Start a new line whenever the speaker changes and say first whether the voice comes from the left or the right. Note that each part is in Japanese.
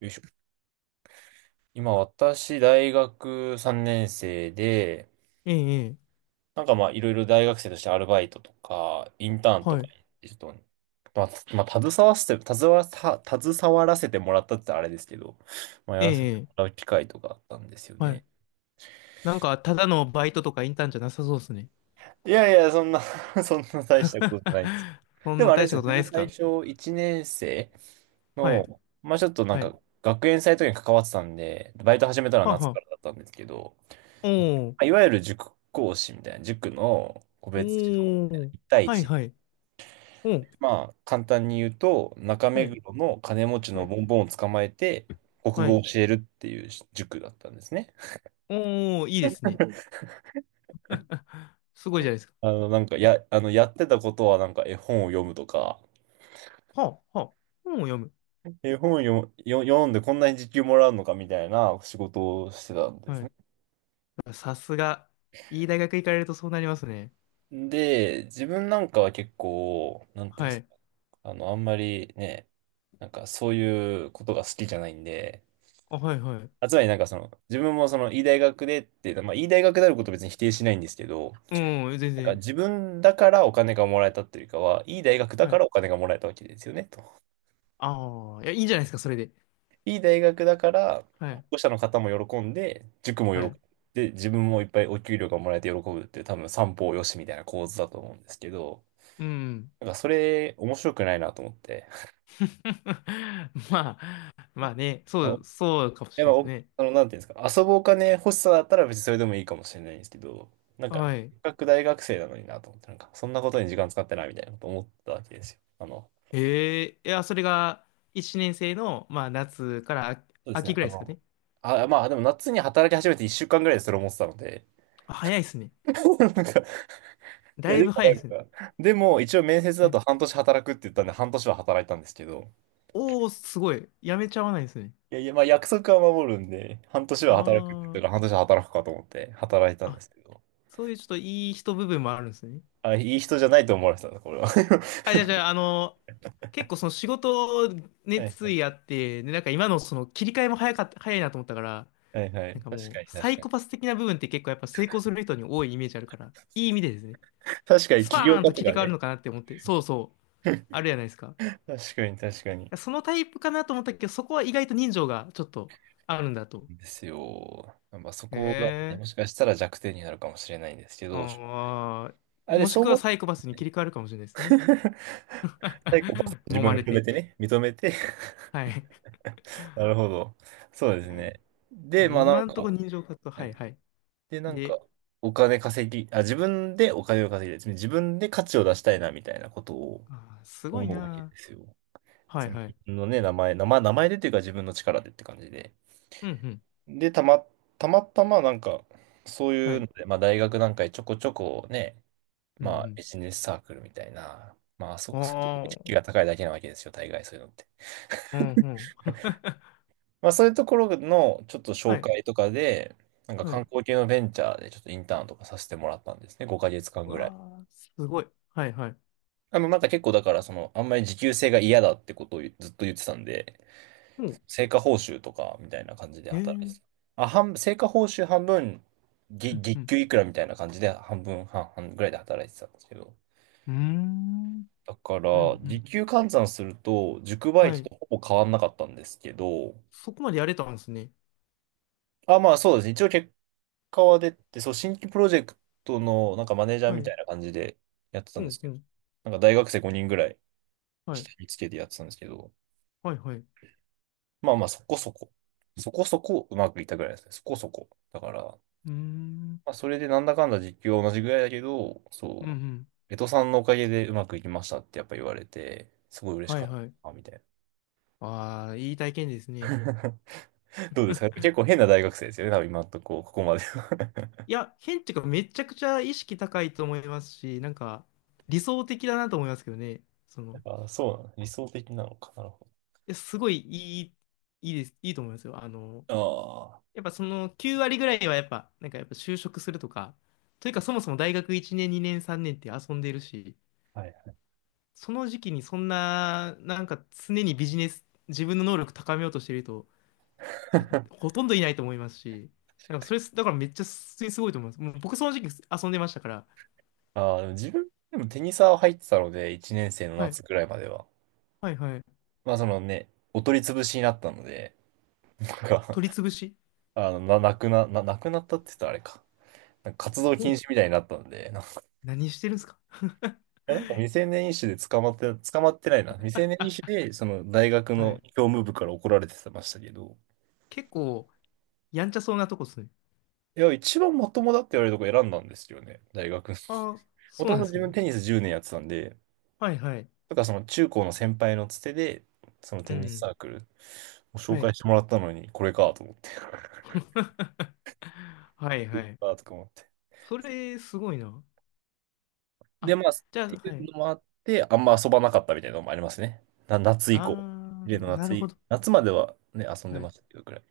right: よいしょ。今、私、大学3年生で、
left: ええ、ええ、
right: なんかまあ、いろいろ大学生としてアルバイトとか、インターンと
left: は
right: か
left: い。
right: に、ちょっと、まあ、まあ、携わらせてもらったって言ったらあれですけど、まあ、や
left: え
right: らせても
left: え、ええ
right: らう機会とかあったんですよ
left: はい。
right: ね。
left: なんか、ただのバイトとかインターンじゃなさそうですね。
right: いやいや、そんな そんな大し たことじゃないですけど。
left: そ
right: で
left: ん
right: も
left: な
right: あれ
left: 大
right: で
left: し
right: す
left: た
right: よ、
left: こと
right: 自
left: ないで
right: 分
left: す
right: 最
left: か？
right: 初、1年生
left: はい、
right: の、まあ、ちょっとなん
left: はい。
right: か、学園祭とかに関わってたんで、バイト始めたのは
left: はあ
right: 夏
left: は
right: から
left: あ。
right: だったんですけど、
left: おー、
right: いわゆる塾講師みたいな、塾の個
left: お
right: 別指導みたいな、
left: ー、
right: 1対
left: はい、
right: 1。
left: はい。おー、
right: まあ、簡単に言うと、中
left: は
right: 目
left: い、
right: 黒の金持ち
left: は
right: の
left: い、
right: ボンボンを捕まえて、国
left: は
right: 語を
left: い。
right: 教えるっていう塾だったんですね。
left: おー、いいですね。すごいじゃないですか。
right: あの、なんか、や、あの、やってたことは、なんか、絵本を読むとか、
left: はあ、はあ、本を読む。
right: 絵本を読んでこんなに時給もらうのかみたいな仕事をしてたんです
left: は
right: ね。
left: い。さすが、いい大学行かれるとそうなりますね。
right: で、自分なんかは結構、なんていうんで
left: は
right: す
left: い。
right: か、あの、あんまりね、なんか、そういうことが好きじゃないんで、
left: あ、はい、はい。
right: つまりなんかその、自分もその、いい大学でっていうのは、まあ、いい大学であることを別に否定しないんですけど、
left: うん、全
right: なんか
left: 然。
right: 自分だからお金がもらえたっていうよりかは、いい大学だ
left: は
right: か
left: い。
right: らお金がもらえたわけですよね、と。
left: ああ、いや、いいんじゃないですか、それで。
right: いい大学だから、
left: は
right: 保
left: い、
right: 護者の方も喜んで、塾も喜
left: はい。
right: んで、自分もいっぱいお給料がもらえて喜ぶっていう、多分三方よしみたいな構図だと思うんですけど、
left: うん。
right: なんかそれ面白くないなと思って。
left: まあ、まあね、そう、そうかも
right: や
left: し
right: っ
left: れ
right: ぱ
left: ないです
right: お、
left: ね。
right: あの、なんていうんですか、遊ぶお金欲しさだったら別にそれでもいいかもしれないんですけど、なんか、
left: はい。
right: せっかく大学生なのになと思って、なんか、そんなことに時間使ってないみたいなこと思ったわけですよ。あの、
left: ええいや、それが1年生の、まあ、夏から秋
right: そうです
left: 秋
right: ね、
left: ぐらいですかね。
right: まあ、でも夏に働き始めて1週間ぐらいでそれ思ってたので、
left: あ早いですね。
right: なんか、い
left: だ
right: や、
left: い
right: で
left: ぶ
right: も
left: 早い
right: な
left: で
right: ん
left: すね。
right: か、でも一応面接だ
left: はい。
right: と半年働くって言ったんで、半年は働いたんですけど、
left: おー、すごい。やめちゃわないですね。
right: いやいや、まあ約束は守るんで、半年は働くって言った
left: あ
right: から半年は働くかと思って働いた
left: あ、
right: んで
left: あ、
right: すけど、
left: そういうちょっといい人部分もあるんですね。
right: いい人じゃないと思われてたな、これは。
left: あ、じゃあ、じゃあ、あの、結構その仕事
right: は
left: 熱
right: い
left: 意あって、で、なんか今のその切り替えも早かった、早いなと思ったから、
right: はいは
left: なん
right: い。
left: か
right: 確
left: も
right: か
left: う、
right: に
left: サ
right: 確
left: イ
right: かに。
left: コパス的な部分って結構やっぱ成功する人に多いイメージあるから、いい意味でですね、
right: 確かに
left: ス
right: 起
left: パ
right: 業
left: ー
right: 家
left: ンと
right: と
left: 切り
right: か
left: 替わる
right: ね。
left: のかなって思って、そうそう、あるじゃないですか。
right: 確かに確かに。
left: そのタイプかなと思ったけど、そこは意外と人情がちょっとあるんだと。
right: ですよ。まあそ
left: へ
right: こがね、
left: え、
right: もしかしたら弱点になるかもしれないんですけど、将来。
left: ああ、
right: で、
left: もし
right: そう
left: くは
right: 思っ
left: サイコパスに
right: てね、
left: 切り替わるかもしれないですね。
right: サイコパス 自
left: 揉
right: 分
left: ま
right: を
left: れ
right: 認め
left: て。
right: てね、認めて。
left: はい。
right: なるほど。そうです
left: ね
right: ね。
left: ま
right: で、
left: あ
right: まあなん
left: 今んと
right: か、
left: ころ人情か活動、
right: は
left: はい
right: い。
left: はい。
right: で、なんか、
left: で、
right: お金稼ぎ、あ、自分でお金を稼ぎたい。つまり自分で価値を出したいな、みたいなことを
left: あー、すごい
right: 思うわけ
left: な
right: ですよ。
left: ー。はい
right: その
left: はい。
right: 自分のね、名前でというか自分の力でって感じで。
left: うんうん。
right: で、たまたまなんか、そう
left: は
right: いうの
left: い。
right: で、まあ大学なんかでちょこちょこね、
left: う
right: まあビ
left: ん
right: ジネスサークルみたいな、
left: うん。
right: そういうとこ意識が
left: あ
right: 高いだけなわけですよ、大概そういうのって。
left: あ、うんうん。
right: まあそういうところのちょっと
left: は
right: 紹
left: い。
right: 介とかで、なんか
left: は
right: 観
left: い。
right: 光系のベンチャーでちょっとインターンとかさせてもらったんですね、5ヶ月間ぐらい。
left: わあ、すごい。はいはい。
right: あの、なんか結構だから、その、あんまり時給制が嫌だってことをずっと言ってたんで、
left: うん。
right: 成果報酬とかみたいな感じで
left: ええ
right: 働いてた。
left: ー。
right: 成果報酬半分、
left: うんう
right: 月
left: ん。
right: 給いくらみたいな感じで半分、半々ぐらいで働いてたんですけど。
left: うーん。うん
right: だか
left: う
right: ら、時
left: ん。
right: 給換算すると、塾バイ
left: は
right: ト
left: い。
right: とほぼ変わんなかったんですけど、
left: そこまでやれたんですね。
right: まあそうですね。一応結果は出て、そう、新規プロジェクトのなんかマネージャー
left: は
right: み
left: い。
right: たいな感じでやってた
left: う
right: んで
left: ん
right: す
left: う
right: けど、
left: ん。
right: なんか大学生5人ぐらい
left: はい。
right: 下につけてやってたんですけど、
left: はいはい。う
right: まあまあそこそこ、そこそこうまくいったぐらいですね。そこそこ。だから、
left: ーん。
right: まあ、それでなんだかんだ実況は同じぐらいだけど、
left: うんう
right: そう、
left: ん。
right: 江戸さんのおかげでうまくいきましたってやっぱ言われて、すごい嬉し
left: は
right: か
left: い
right: っ
left: はい。
right: たみたい
left: ああ、いい体験です
right: な。
left: ね。
right: どうですか、結構変な大学生ですよね、多分今のとこ、ここまでは。
left: いや、変っていうか、めちゃくちゃ意識高いと思いますし、なんか、理想的だなと思いますけどね。その、
right: そうなの、理想的なのか。なるほ
left: え、すごいいい、いいです、いいと思いますよ。あの、
right: ど。
left: やっぱその9割ぐらいはやっぱ、なんかやっぱ就職するとか、というかそもそも大学1年、2年、3年って遊んでるし、
right: ああ、はい。
left: その時期にそんな、なんか常にビジネス、自分の能力高めようとしてる人ってほ とんどいないと思いますし、なんかそれ、だからめっちゃ普通にすごいと思います。もう僕その時期遊んでましたから、
right: ああ、でも自分、でもテニサー入ってたので、1年生の
left: はい、
right: 夏くらいまでは。
left: はい、はい。
right: まあ、そのね、お取り潰しになったので、なんか、
left: 取り潰し。
right: なくなったって言ったらあれか。なんか活動
left: ほ
right: 禁
left: う、
right: 止みたいになったので、
left: 何してるんですか？
right: いや、なんか未成年医師で捕まって、捕まってないな。未成年医師で、その大学
left: は
right: の
left: い。
right: 教務部から怒られてましたけど、
left: 結構、やんちゃそうなとこっすね。
right: いや、一番まともだって言われるとこ選んだんですよね、大学。
left: ああ、
right: も
left: そう
right: と
left: な
right: も
left: ん
right: と
left: です
right: 自分
left: ね。
right: テニス10年やってたんで、
left: はい、はい。
right: だからその中高の先輩のつてで、その
left: う
right: テニス
left: ん、
right: サークルを紹
left: はい。
right: 介してもらったのに、これかと思って、こ
left: はい
right: れ
left: はい。
right: かとか思って。
left: それ、すごいな。
right: で、
left: あ、
right: まあ、っ
left: じゃあ、
right: ていう
left: はい。
right: のもあって、あんま遊ばなかったみたいなのもありますね。夏以降。
left: あ
right: 例の
left: ー、な
right: 夏
left: るほ
right: い、
left: ど。
right: 夏まではね、遊んで
left: は
right: ま
left: い。
right: したけど、ぐらい。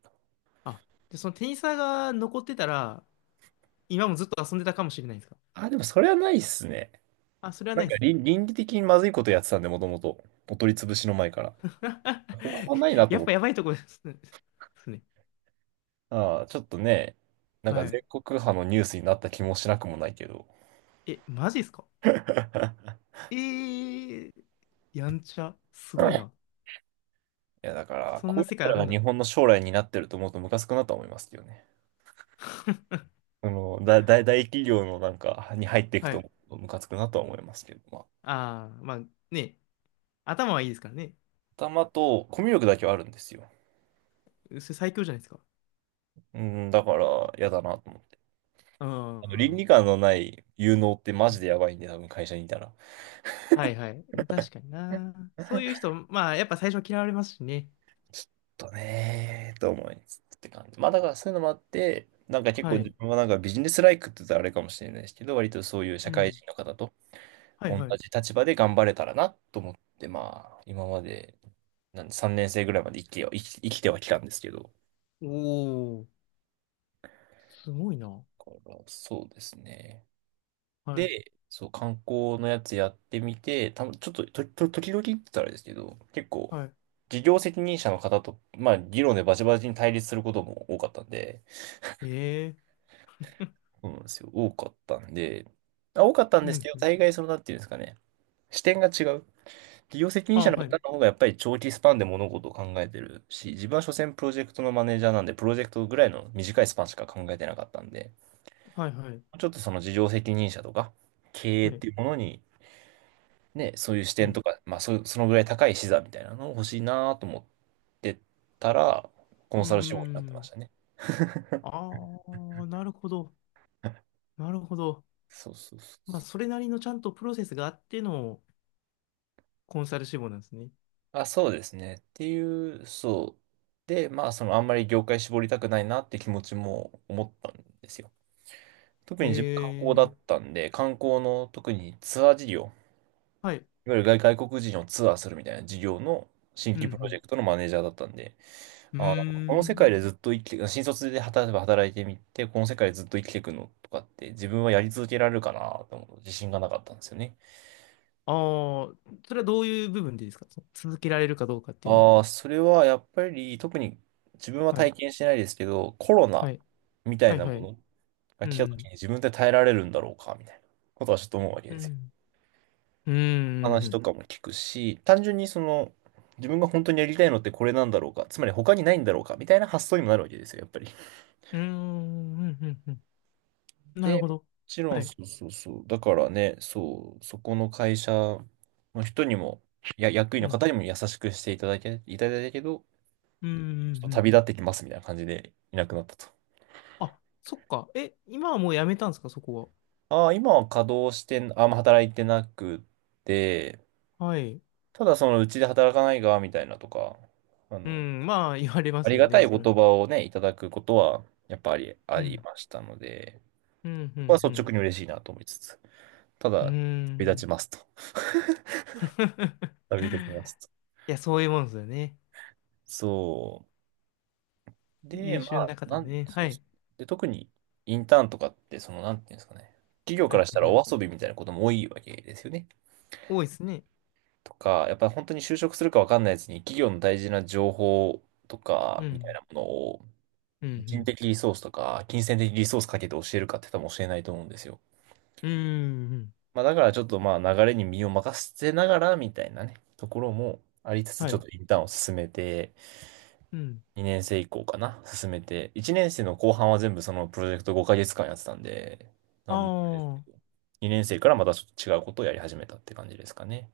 left: あ、じゃあそのテニサーが残ってたら、今もずっと遊んでたかもしれないですか？
right: でもそれはないっすね。
left: あ、それは
right: な
left: な
right: ん
left: いで
right: か
left: す。
right: 倫理的にまずいことやってたんで、もともと。お取り潰しの前から。ここはないなと
left: やっ
right: 思っ
left: ぱや
right: て。
left: ばいとこですね。ですね
right: ああ、ちょっとね、なんか
left: はい。
right: 全国派のニュースになった気もしなくもないけど。
left: え、マジですか？
right: い
left: えー、やんちゃ。すごいな。
right: や、だから、
left: そん
right: こう
left: な
right: い
left: 世
right: う人
left: 界ある
right: ら
left: ん
right: が日
left: だ。
right: 本の将来になってると思うとムカつくなとは思いますけどね。その、大企業のなんかに入っていく
left: は
right: と
left: い。
right: 思うとムカつくなとは思いますけど、まあ、
left: あー、まあね、頭はいいですからね。
right: 頭とコミュ力だけはあるんですよ。
left: それ最強じゃないですか。
right: うん、だから、嫌だなと思って。
left: う
right: あの、倫
left: ん。
right: 理観のない有能ってマジでやばいんで、多分会社にいたら。
left: はいはい。確かにな。そういう人、まあ、やっぱ最初嫌われますしね。
right: ちょっとねーと思いつつって感じ。まあだからそういうのもあって、なんか結
left: は
right: 構自
left: い。
right: 分はなんかビジネスライクって言ったらあれかもしれないですけど、割とそういう
left: う
right: 社会
left: ん。
right: 人の方と
left: はい
right: 同
left: はい。
right: じ立場で頑張れたらなと思って、まあ今まで3年生ぐらいまで生きてはきたんですけど、
left: おお、すごいな。
right: だからそうですね。
left: はい。
right: で、そう、観光のやつやってみて、たぶんちょっと、時々って言ったらあれですけど、結構、
left: はい。
right: 事業責任者の方と、まあ、議論でバチバチに対立することも多かったんで、
left: ええ
right: そうなんですよ。多かったんで、多かったん
left: う
right: ですけ
left: ん。
right: ど、
left: うん
right: 大概その、なんていうんですかね。視点が違う。企業責任者
left: あ、
right: の
left: は
right: 方
left: い。
right: の方がやっぱり長期スパンで物事を考えてるし、自分は所詮プロジェクトのマネージャーなんで、プロジェクトぐらいの短いスパンしか考えてなかったんで、
left: はいはい。
right: ちょっとその事業責任者とか、経営
left: は
right: っ
left: い。
right: ていうものに、ね、そういう視
left: う
right: 点
left: ん。
right: とか、まあそのぐらい高い視座みたいなのを欲しいなと思ってたら、コ
left: うー
right: ンサル志望になってまし
left: ん。
right: たね。
left: ああ、なるほど。なるほど。
right: そうそうそ
left: まあ、そ
right: う。
left: れなりのちゃんとプロセスがあってのコンサル志望なんですね。
right: あ、そうですね。っていう、そう。で、まあ、その、あんまり業界絞りたくないなって気持ちも思ったんですよ。特に自分観光だ
left: え
right: っ
left: え
right: たんで、観光の特にツアー事業、
left: はい。
right: いわゆる外国人をツアーするみたいな事業の新
left: う
right: 規プロジ
left: ん。
right: ェクトのマネージャーだったんで、
left: うん。うー
right: あー、この世界
left: ん。
right: でずっと生きて、新卒で働例えば働いてみて、この世界でずっと生きていくのとかって自分はやり続けられるかなと思う自信がなかったんですよね。
left: ああ、それはどういう部分でですかその続けられるかどうかっていうの
right: ああ、それはやっぱり特に自分は
left: は。はい
right: 体験してないですけど、コロナ
left: はい。
right: みたい
left: はい
right: な
left: は
right: も
left: い。
right: のが
left: う
right: 来た時
left: ん。
right: に自分で耐えられるんだろうかみたいなことはちょっと思うわけ
left: う
right: ですよ。
left: ん。うん。う
right: 話
left: ん。
right: とかも聞くし、単純にその自分が本当にやりたいのってこれなんだろうか、つまり他にないんだろうかみたいな発想にもなるわけですよ、やっぱり。
left: うん。うんうんうんなる
right: で、
left: ほ
right: も
left: ど。
right: ちろ
left: は
right: んそ
left: い。
right: うそうそう。だからね、そう、そこの会社の人にも、や、役員
left: う
right: の
left: ん。
right: 方にも優しくしていただけ、いただいたけど、
left: うん。う
right: ちょ
left: ん
right: っと
left: うん
right: 旅立ってきますみたいな感じでいなくなったと。
left: あ、そっか。え、今はもうやめたんですか、そこ
right: ああ、今は稼働してん、あんま働いてなくて、
left: は。はい。
right: ただそのうちで働かないが、みたいなとか、あ
left: う
right: の、
left: ん。まあ、言われま
right: あ
left: す
right: り
left: よ
right: がた
left: ね、
right: い
left: それ。
right: 言葉をね、いただくことは、やっぱりあ
left: う
right: り
left: ん。
right: ましたので、
left: うん。う
right: ここは率
left: ん。
right: 直に嬉しいなと思いつつ、た
left: うん。う
right: だ、旅
left: ん
right: 立ちますと。旅立ちます と。
left: いや、そういうもんですよね。
right: そう。で、
left: 優
right: ま
left: 秀
right: あ、
left: な方はね。は
right: そうそ
left: い。
right: う。で、特にインターンとかって、その、なんていうんですかね、企業
left: は
right: から
left: い。
right: したら
left: はい。
right: お遊びみたいなことも多いわけですよね。
left: 多いですね。
right: とか、やっぱり本当に就職するかわかんないやつに企業の大事な情報と
left: う
right: か、みたい
left: ん。
right: なものを、
left: う
right: 人
left: ん。
right: 的リソースとか、金銭的リソースかけて教えるかって多分教えないと思うんですよ。
left: うん。うん。うん
right: まあだからちょっとまあ流れに身を任せながらみたいなね、ところもありつつ、
left: は
right: ちょっ
left: い。
right: とインターンを進めて、
left: うん。
right: 2年生以降かな、進めて、1年生の後半は全部そのプロジェクト5ヶ月間やってたんで、な
left: あ
right: んもあれですけど、
left: あ。
right: 2年生からまたちょっと違うことをやり始めたって感じですかね。